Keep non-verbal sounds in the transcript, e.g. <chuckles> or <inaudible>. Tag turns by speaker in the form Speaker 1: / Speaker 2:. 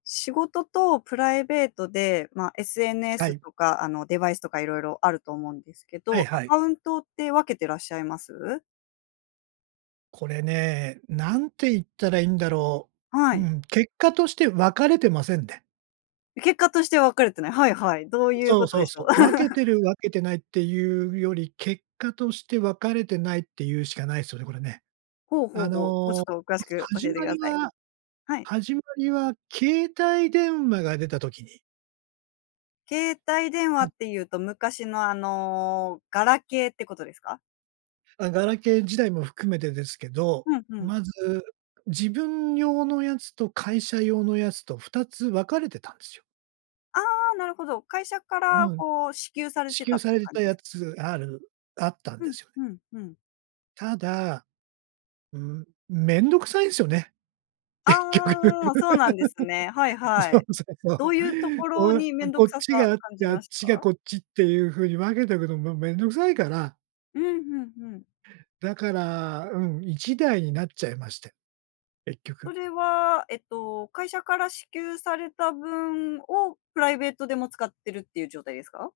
Speaker 1: 仕事とプライベートで、ま、
Speaker 2: は
Speaker 1: SNS
Speaker 2: い。
Speaker 1: とかあのデバイスとか、色々あると思うんですけ
Speaker 2: はい
Speaker 1: ど、ア
Speaker 2: はい。
Speaker 1: カウントって分けてらっしゃいます？
Speaker 2: これね、何て言ったらいいんだろ
Speaker 1: は
Speaker 2: う。う
Speaker 1: い。
Speaker 2: ん、結果として分かれてませんね。
Speaker 1: 結果としては分かれてない。はいはい、どういう
Speaker 2: そ
Speaker 1: こ
Speaker 2: う
Speaker 1: と
Speaker 2: そ
Speaker 1: で
Speaker 2: う
Speaker 1: しょう？
Speaker 2: そう。分けて
Speaker 1: <chuckles>
Speaker 2: る分けてないっていうより、結果として分かれてないって言うしかないすよね、これね。
Speaker 1: ほうほ
Speaker 2: あ
Speaker 1: うほう。もう
Speaker 2: の、
Speaker 1: ちょっと詳
Speaker 2: ま
Speaker 1: しく
Speaker 2: ず
Speaker 1: 教
Speaker 2: 始
Speaker 1: えてく
Speaker 2: ま
Speaker 1: だ
Speaker 2: り
Speaker 1: さい。
Speaker 2: は
Speaker 1: はい。
Speaker 2: 始まりは携帯電話が出た時に。
Speaker 1: 携帯電話
Speaker 2: は
Speaker 1: っ
Speaker 2: い。
Speaker 1: ていうと、昔のあの、ガラケーってことですか？
Speaker 2: あ、ガラケー時代も含めてですけど、
Speaker 1: うんふん。
Speaker 2: まず、自分用のやつと会社用のやつと、2つ分かれてたんですよ。
Speaker 1: ああ、なるほど。会社から
Speaker 2: うん。
Speaker 1: こう、支給され
Speaker 2: 支
Speaker 1: てた
Speaker 2: 給
Speaker 1: っ
Speaker 2: さ
Speaker 1: てい
Speaker 2: れ
Speaker 1: う
Speaker 2: て
Speaker 1: 感じ
Speaker 2: た
Speaker 1: で
Speaker 2: や
Speaker 1: すかね。
Speaker 2: つ、あるあったん
Speaker 1: う
Speaker 2: で
Speaker 1: ん、
Speaker 2: すよね。
Speaker 1: ふん、ふん。
Speaker 2: ただ、ん、面倒臭いんすよね。結局。
Speaker 1: ああ、そうなんですね。はい
Speaker 2: <laughs>
Speaker 1: は
Speaker 2: そう
Speaker 1: い。
Speaker 2: そうそ
Speaker 1: ど
Speaker 2: う。
Speaker 1: ういうところ
Speaker 2: こう
Speaker 1: に面倒
Speaker 2: こっ
Speaker 1: 臭
Speaker 2: ち
Speaker 1: さ
Speaker 2: があっ
Speaker 1: 感じ
Speaker 2: て、あっ
Speaker 1: ました
Speaker 2: ちが
Speaker 1: か？
Speaker 2: こっちっていう風に分けておくのがもう面倒くさいから。
Speaker 1: うん、ふんふん。
Speaker 2: だから、うん、1台になっちゃいまして、結
Speaker 1: そ
Speaker 2: 局。
Speaker 1: れは、えっと、会社から支給された分を、プライベートでも使ってるっていう状態ですか？